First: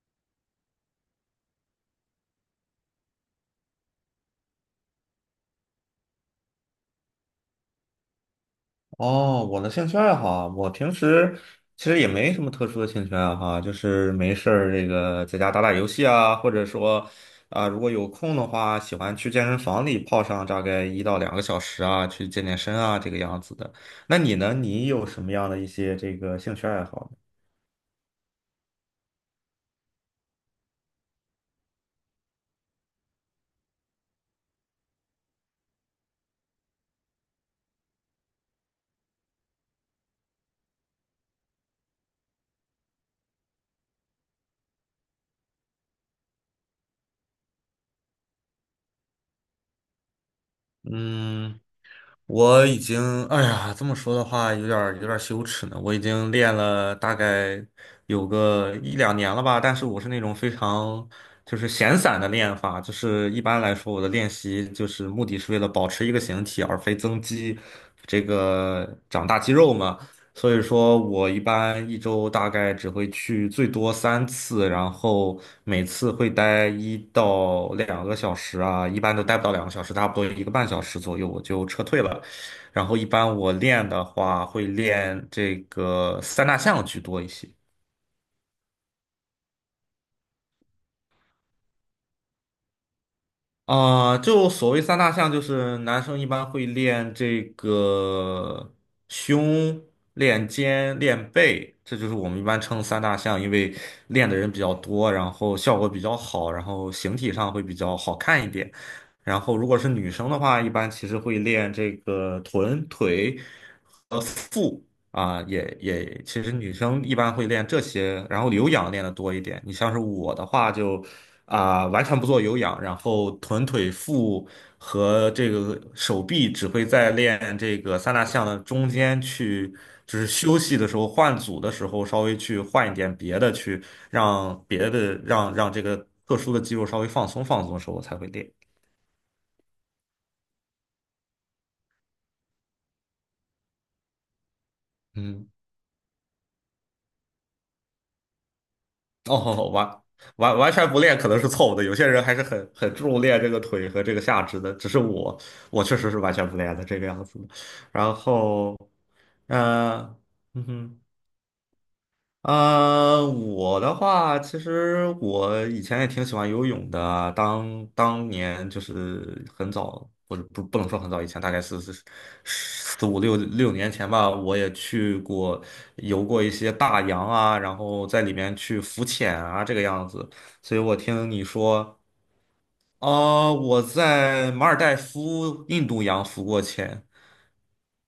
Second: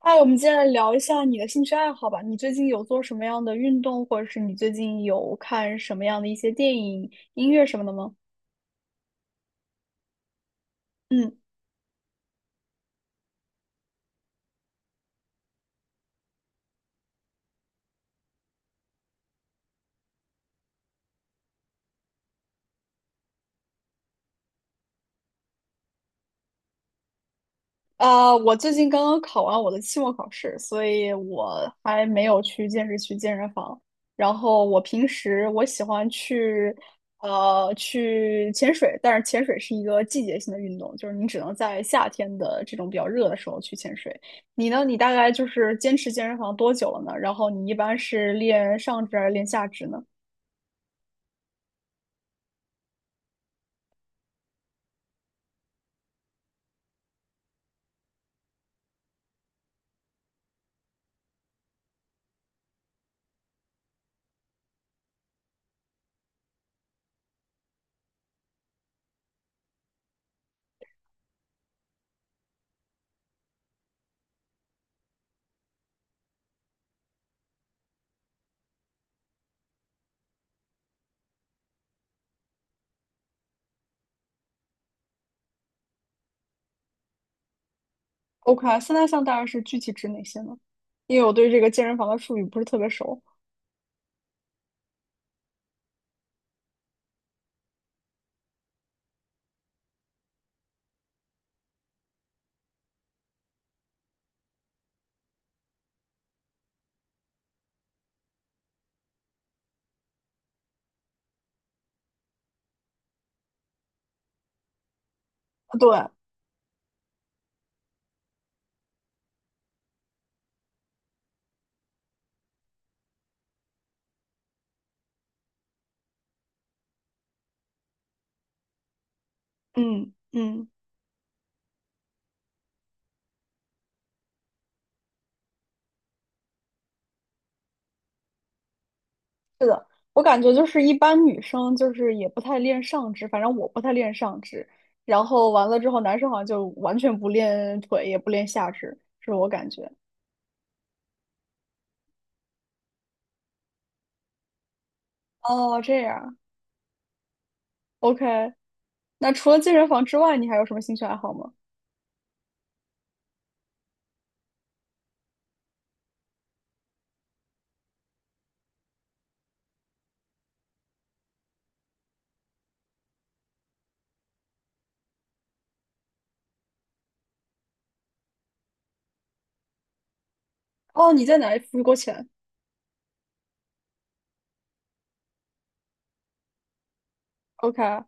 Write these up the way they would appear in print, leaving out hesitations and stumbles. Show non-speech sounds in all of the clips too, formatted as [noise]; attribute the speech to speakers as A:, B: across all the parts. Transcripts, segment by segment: A: 哎，我们接下来聊一下你的兴趣爱好吧。你最近有做什么样的运动，或者是你最近有看什么样的一些电影、音乐什么的吗？
B: 哦，我的兴趣爱好啊，我平
A: 嗯。
B: 时其实也没什么特殊的兴趣爱好啊，就是没事儿这个在家打打游戏啊，或者说啊，如果有空的话，喜欢去健身房里泡上大概一到两个小时啊，去健身啊，这个样子的。那你呢？你有什么样的一些这个兴趣爱好呢？
A: 啊，我最近刚刚考完我的期末考试，所以我还没有去健身房。然后我平时我喜欢去潜水，但是潜水是一个季节性的运动，就是你只能在夏天的这种比较热的时候去潜水。你呢？你大概就是坚持健身房多久了呢？然后你一般是练上肢还是练下肢呢
B: 嗯。我已经，哎呀，这么说的话，有点儿羞耻呢。我已经练了大概有个1两年了吧，但是我是那种非常就是闲散的练法。就是一般来说，我的练习就是目的是为了保持一个形体，而非增肌，这个长大肌肉嘛。所以说我一般一周大概只会去最多3次，然后每次会待一到两个小时啊，一般都待不到两个小时，差不多1个半小时左右我就撤退了。然后一般我练的话，会练这个三大项居多一些。
A: ？OK，三大项大概是具体指哪些呢？因为我对这个健身房的术语不是特别熟。
B: 就所谓三大项，就是男生一般会练这个胸、练肩、练背，这就是我们一般称三大项。因为练的人比较多，然后效果比较好，然后形体上会比较好看一点。然后如果是女生的话，一般其实会练这个臀、腿和腹啊，也
A: 对，
B: 也，其实女生一般会练这些，然后有氧练的多一点。你像是我的话就。完全不做有氧，然后臀腿腹和这个手臂只会在练这个三大项的中间去，
A: 嗯
B: 就是休
A: 嗯。
B: 息的时候换组的时候稍微去换一点别的，去让别的让让这个特殊的肌肉稍微放松的时候我才会练。
A: 是的，我感觉就是一般女生就是也不太练上肢，反正我不太练上肢。然
B: 嗯。
A: 后完了之后，男生好像就完全不练腿，也不练下肢，是我感
B: 哦，
A: 觉。
B: 完全不练可能是错误的，有些人还是很注重练这个腿和这个下肢的，只是我
A: 哦，
B: 我
A: 这
B: 确实是完
A: 样
B: 全不练的这个样子的。然
A: ，OK。
B: 后，
A: 那除了健身
B: 呃，
A: 房之外，你还
B: 嗯
A: 有什么兴
B: 哼。
A: 趣爱好吗？
B: 我的话，其实我以前也挺喜欢游泳的。当年就是很早，不能说很早以前，大概是四五六年前吧，我也去过游过一些大洋啊，然后在里面去浮潜啊，这个样子。所以我
A: 哦，你
B: 听
A: 在
B: 你
A: 哪里付过
B: 说，
A: 钱
B: 哦、我在马尔代夫印度洋浮过潜。
A: ？OK。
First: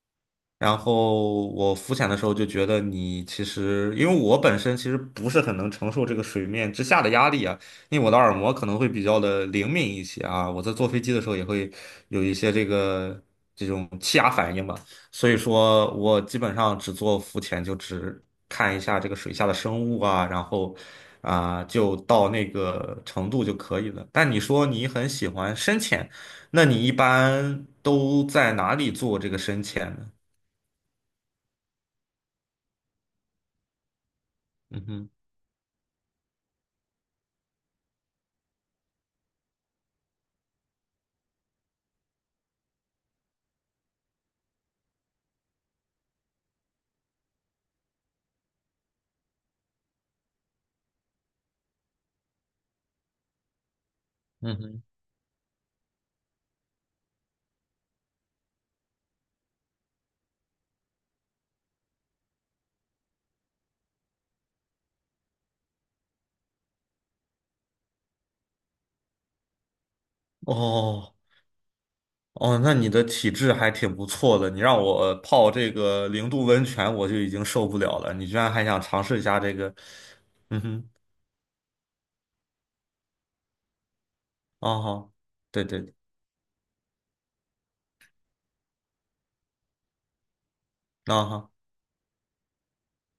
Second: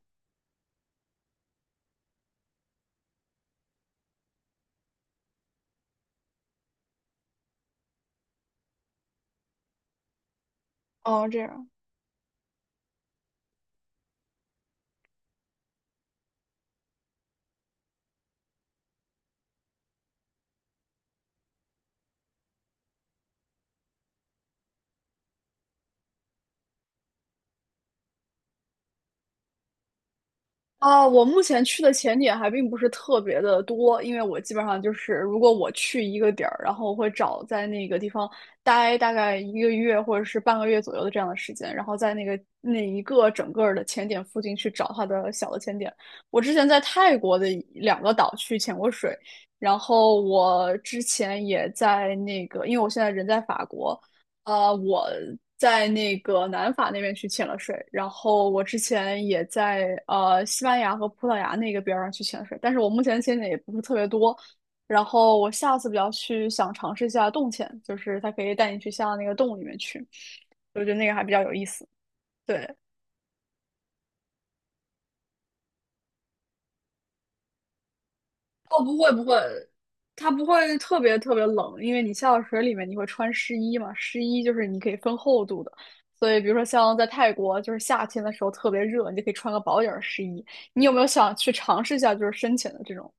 B: 然后我浮潜的时候就觉得你其实，因为我本身其实不是很能承受这个水面之下的压力啊，因为我的耳膜可能会比较的灵敏一些啊，我在坐飞机的
A: 哦，
B: 时候
A: 这
B: 也
A: 样。
B: 会有一些这个这种气压反应吧，所以说我基本上只做浮潜，就只看一下这个水下的生物啊，然后就到那个程度就可以了。但你说你很喜欢深潜，那你一般都在哪里做这个深潜呢？
A: 啊，我目前去的潜点还并不是特别的多，因为我基本上
B: 嗯
A: 就
B: 哼。
A: 是，如果我去一个点儿，然后我会找在那个地方待大概一个月或者是半个月左右的这样的时间，然后在那个那一个整个儿的潜点附近去找它的小的潜点。我之前在泰国的一两个岛去潜过水，然后我之前也在那个，因为我现在人在法国。
B: 嗯哼。
A: 我在那个南法那边去潜了水，然后我之前也在西班牙和葡萄牙那个边儿上去潜水，但是我目前潜的也不是特别多。然后我下次比较去想尝试一下洞潜，就是它可以带你去下到那个洞里面去，我觉得那个
B: 哦
A: 还比较有意思。
B: 哦，
A: 对，
B: 那你的体质还挺不错的。你让我泡这个0度温泉，我就已经受不了了，你居然还想
A: 哦，不
B: 尝
A: 会
B: 试一
A: 不会，
B: 下这个？
A: 它不
B: 嗯
A: 会
B: 哼。
A: 特别特别冷，因为你下到水里面你会穿湿衣嘛，湿衣就是
B: 啊
A: 你可以
B: 哦。
A: 分厚度
B: 对
A: 的，
B: 对。
A: 所以比如说像在泰国，就是夏天的时候特别热，你就可以穿个薄点儿湿衣。你有没有
B: 啊
A: 想去
B: 哈。
A: 尝试一下就是深潜的这种？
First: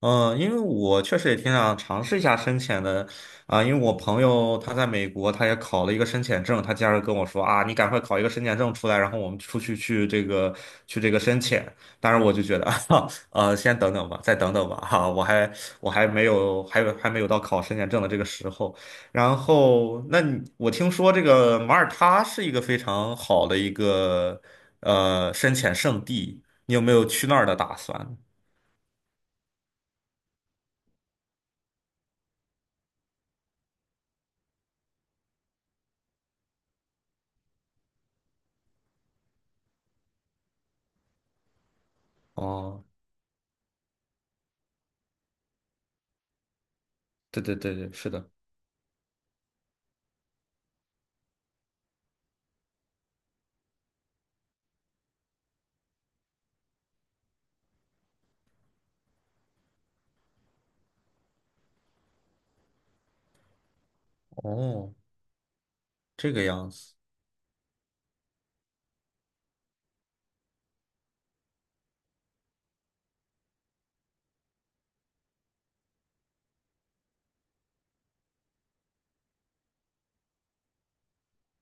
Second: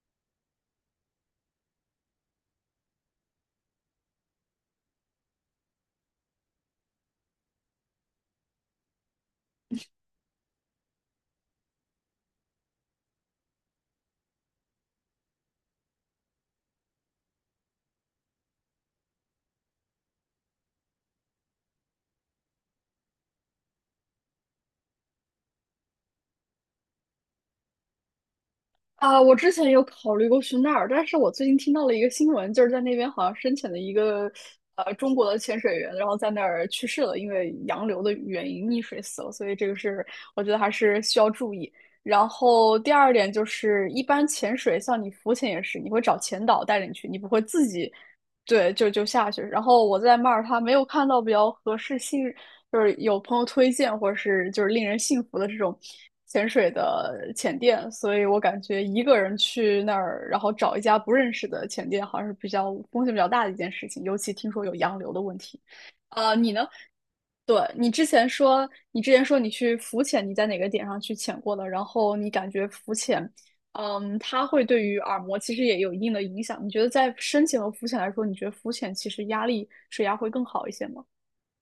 B: 嗯，因为我确实也挺想尝试一下深潜的啊。因为我朋友他在美国，他也考了一个深潜证，他经常跟我说啊，你赶快考一个深潜证出来，然后我们出去去这个深潜。当然，我就觉得 [laughs] 先等等吧，再等等吧。我还没有到考深潜证的这个时候。然后，那你我听说这个马耳他是一个非常好的一个深潜圣地，你有没有去那儿的打算？
A: 啊，我之前有考虑过去那儿，但是我最近听到了一个新闻，就是在那边好像深潜的一个中国的潜水员，然后在那儿去世了，因为洋流的原因溺水死了，所以这个是我觉得还是需要注意。然后
B: 哦。
A: 第二点就是，一般潜水像你浮潜也是，你会找潜导带着你去，你不会
B: 对对
A: 自
B: 对
A: 己
B: 对，是的。
A: 对，就下去。然后我在马耳他没有看到比较合适信，就是有朋友推荐或者是就是令人信服的这种潜水的潜店，所以我感觉一个人去那儿，然后找一家不认识的潜店，好像是比较风险比较大的一件事情，尤其听说有
B: 哦，
A: 洋流的问题。
B: 这个
A: 你呢？
B: 样子。
A: 对，你之前说，你之前说你去浮潜，你在哪个点上去潜过的？然后你感觉浮潜它会对于耳膜其实也有一定的影响。你觉得在深潜和浮潜来说，你觉得浮潜其实压力水压会更好一些吗？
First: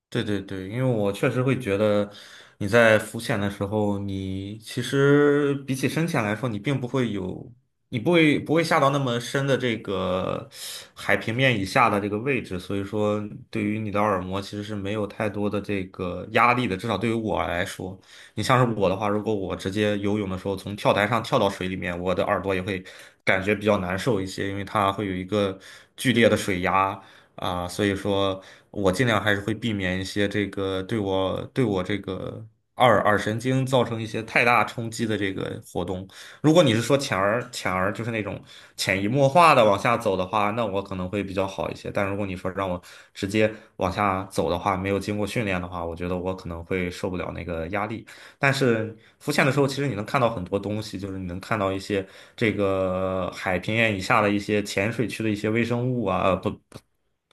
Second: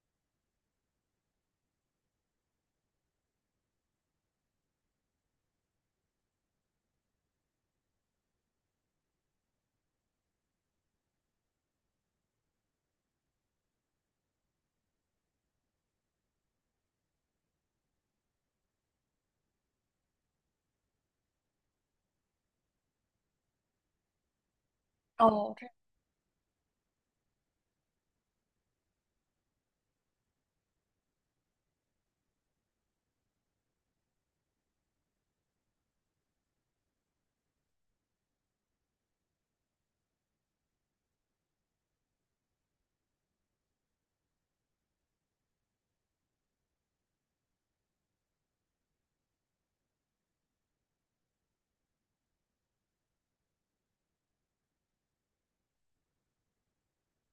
B: 对对对，因为我确实会觉得你在浮潜的时候，你其实比起深潜来说，你并不会有，你不会下到那么深的这个海平面以下的这个位置。所以说对于你的耳膜其实是没有太多的这个压力的，至少对于我来说，你像是我的话，如果我直接游泳的时候从跳台上跳到水里面，我的耳朵也会感觉比较难受一些，因为它会有一
A: 哦，
B: 个剧烈的水压。啊，所以说我尽量还是会避免一些这个对我这个二耳神经造成一些太大冲击的这个活动。如果你是说浅而浅而就是那种潜移默化的往下走的话，那我可能会比较好一些。但如果你说让我直接往下走的话，没有经过训练的话，我觉得我可能会受不了那个压力。但是浮潜的时候，其实你能看到很多东西，就是你能看到一些这个海平面以下的一些浅水区的一些微生物啊，呃，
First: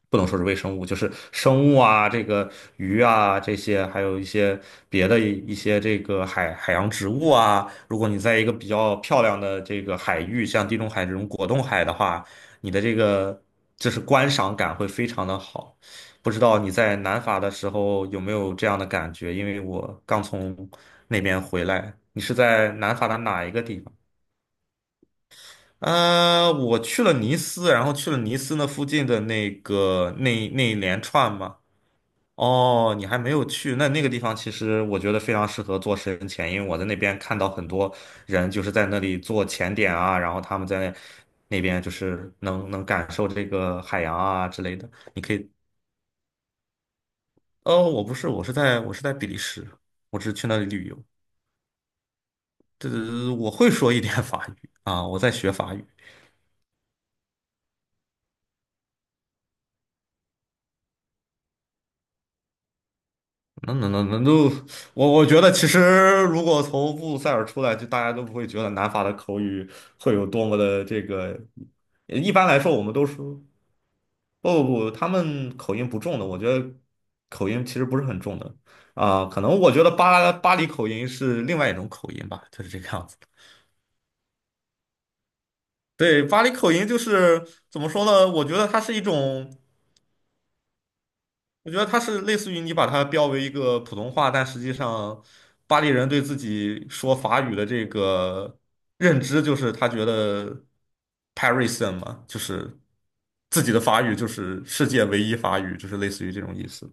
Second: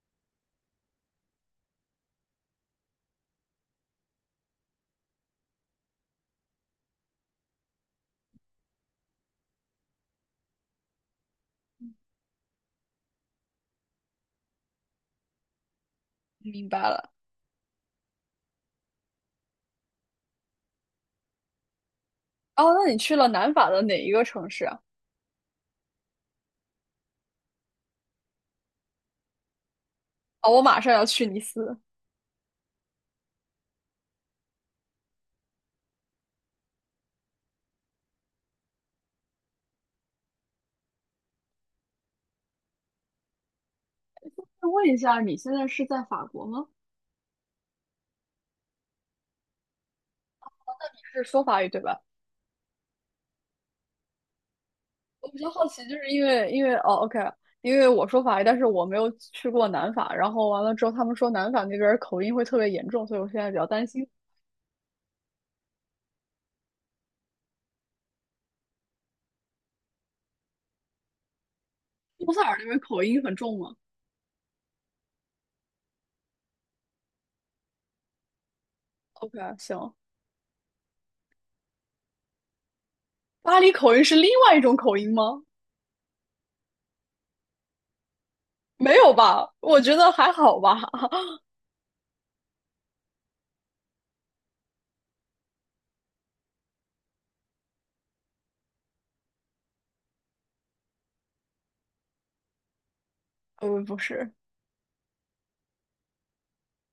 B: 不能说是微生物，就是生物啊，这个鱼啊这些，还有一些别的一些这个海洋植物啊。如果你在一个比较漂亮的这个海域，像地中海这种果冻海的话，你的这个就是观赏感会非常的好。不知
A: 这
B: 道
A: 明
B: 你
A: 白
B: 在
A: 了。
B: 南法的时候有没有这样的感觉？因为我刚从那边回来。你是在
A: 哦，那
B: 南
A: 你
B: 法
A: 去
B: 的
A: 了
B: 哪
A: 南
B: 一个
A: 法
B: 地
A: 的
B: 方？
A: 哪一个城市啊？
B: 我去了尼斯，然后去了尼斯那附近的那个
A: 哦，我
B: 那一
A: 马上
B: 连
A: 要去
B: 串
A: 尼
B: 嘛。
A: 斯。
B: 哦，你还没有去，那那个地方其实我觉得非常适合做深潜，因为我在那边看到很多人就是在那里做潜点啊，然后他们在那边就是能感受这个海洋啊之
A: 那
B: 类
A: 问
B: 的。
A: 一下，你现在是在法国吗？
B: 哦，我不是，我是在比利时，我只是去那里旅游。
A: 是说法语对吧？
B: 这我会说一点法语啊，我
A: 我
B: 在
A: 比较
B: 学
A: 好
B: 法
A: 奇，
B: 语。
A: 就是因为哦，OK,因为我说法语，但是我没有去过南法。然后完了之后，他们说南法那边儿口音会特别严重，所以我现在比较
B: 那
A: 担
B: 那那
A: 心。
B: 那都，我觉得其实如果从布鲁塞尔出来，就大家都不会觉得南法的口语会有多么的这个。
A: 乌
B: 一
A: 塞
B: 般
A: 尔
B: 来
A: 那
B: 说，
A: 边
B: 我们
A: 口
B: 都
A: 音很
B: 说
A: 重吗
B: 不，他们口音不重的。我觉得口音其实不是很重的啊。
A: ？OK,
B: 可能我觉得
A: 行。
B: 巴黎口音是另外一种口音吧，就是这个样子。
A: 巴黎口音是另外一种口音吗？
B: 对，巴黎口音就是怎么说呢？我觉得它是
A: 没
B: 一
A: 有吧？
B: 种。
A: 我觉得还好吧。[laughs]
B: 我觉得它是类似于你把它标为一个普通话，但实际上巴黎人对自己说法语的这个认知，就是他觉得 Parisian 嘛，就是自己的
A: 不
B: 法语就
A: 是，
B: 是世界唯一法语，就是类似于这种意思。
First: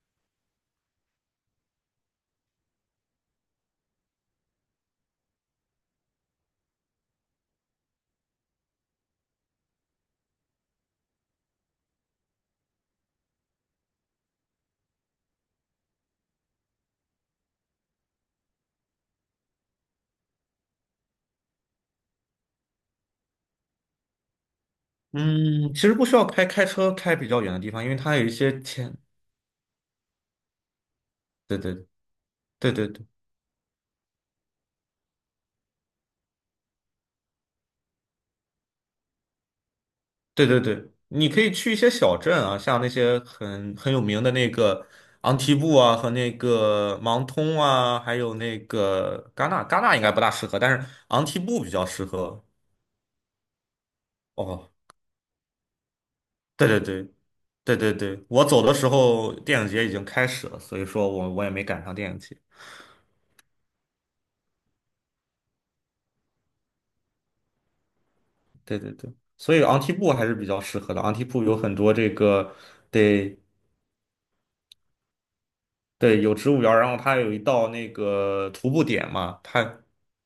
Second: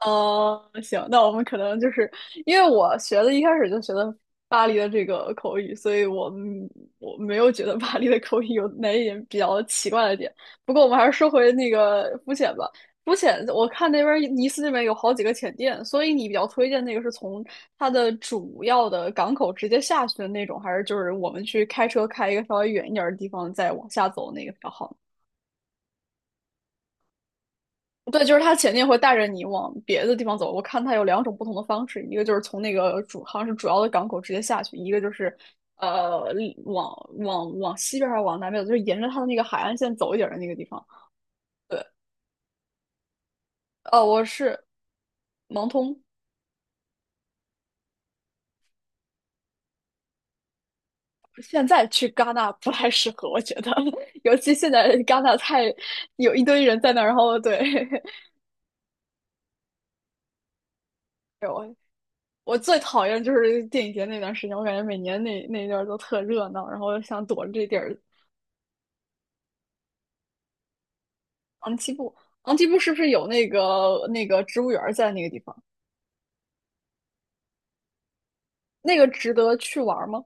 A: 哦，行，那我们可能就是因为我学的一开始就学的巴黎的这个口语，所以我没有觉得巴黎的口语有哪一点比较奇怪的点。不过我们还是说回那个浮潜吧。浮潜，我看那边儿尼斯那边有好几个浅店，所以你比较推荐那个是从它的主要的港口直接下去的那种，还是就是我们去开车开一个稍微远一点儿的地方再往下走那个比较好呢？
B: 嗯，其实不需要开车开比较远的地方，因为它
A: 对，
B: 有一
A: 就是
B: 些
A: 他前进
B: 天，
A: 会带着你往别的地方走。我看他有两种不同
B: 对
A: 的
B: 对
A: 方式，一个就是从那个
B: 对。
A: 主好像是主要的港口直接下去，一个就是呃往往西边还是往南边走，就是沿着他的那个海岸线走一点的那
B: 对
A: 个
B: 对
A: 地方。
B: 对，你可以去一些小镇啊，像那些很有
A: 哦，
B: 名
A: 我
B: 的那
A: 是
B: 个昂提
A: 盲
B: 布啊，
A: 通，
B: 和那个芒通啊，还有那个戛纳。戛纳应该不大适合，但是昂提布
A: 现
B: 比
A: 在
B: 较适
A: 去戛
B: 合。
A: 纳不太适合，我觉得，[laughs] 尤其
B: 哦，
A: 现在戛纳太有一堆
B: 对对
A: 人在那儿，
B: 对
A: 然后对，
B: 对，我走的时候电影节已经开始了，所以说我
A: [laughs]
B: 我也没
A: 我
B: 赶上电影节。
A: 我最讨厌就是电影节那段时间，我感觉每年那一段都特热闹，然后想躲着这地儿
B: 对对对，所以昂提布还是比较适合的。昂提布有很
A: 昂基
B: 多这
A: 布，
B: 个，
A: 昂基布是不是有
B: 对
A: 那个那个植物园在那个地方？
B: 对，有植物园儿。然后它有一道那个徒步
A: 那个
B: 点
A: 值
B: 嘛。
A: 得
B: 它
A: 去玩吗？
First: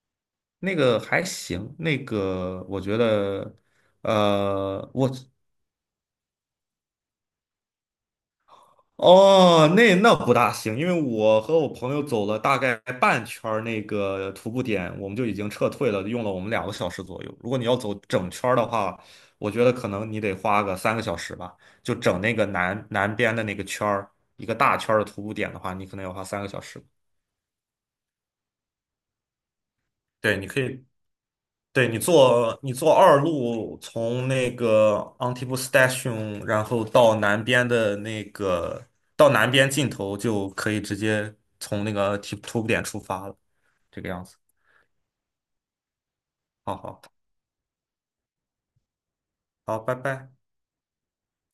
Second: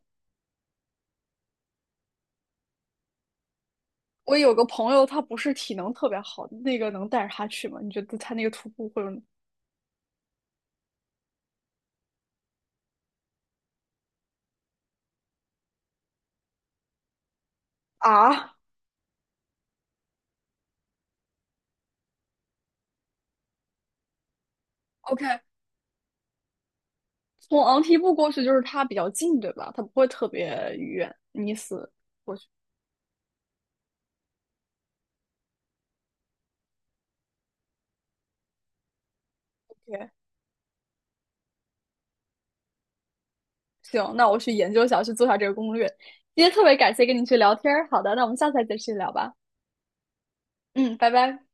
B: 那个还行，那个我觉得，
A: 我有个
B: 呃，
A: 朋友，
B: 我
A: 他不是体能特别好，那个能带着他去吗？你觉得他那个徒步会有
B: 哦，那那不大行，因为我和我朋友走了大概半圈儿那个徒步点，我们就已经撤退了，用了我们两个小时左右。如果你要走整圈
A: 啊
B: 儿的话，我觉得可能你得花个三个小时吧，就整那个南边的那个圈儿，一个大圈儿的徒步
A: ？OK,
B: 点的话，你可能要花三个小时。
A: 从昂基布过去就是它比较近，对吧？它不会特
B: 对，
A: 别
B: 你可以
A: 远，你死过去。
B: 你坐2路，从那个 Antibus Station，然后到南边的那个到南边尽
A: OK,
B: 头，就可以直接从那个提图布点出发了，这个
A: 行，
B: 样
A: 那
B: 子。
A: 我去研究一下，去做一下这个攻略。今天特别
B: 好
A: 感
B: 好
A: 谢跟你去聊天儿，好的，那我们下次再继续聊吧。
B: 好，拜拜。
A: 嗯，拜拜。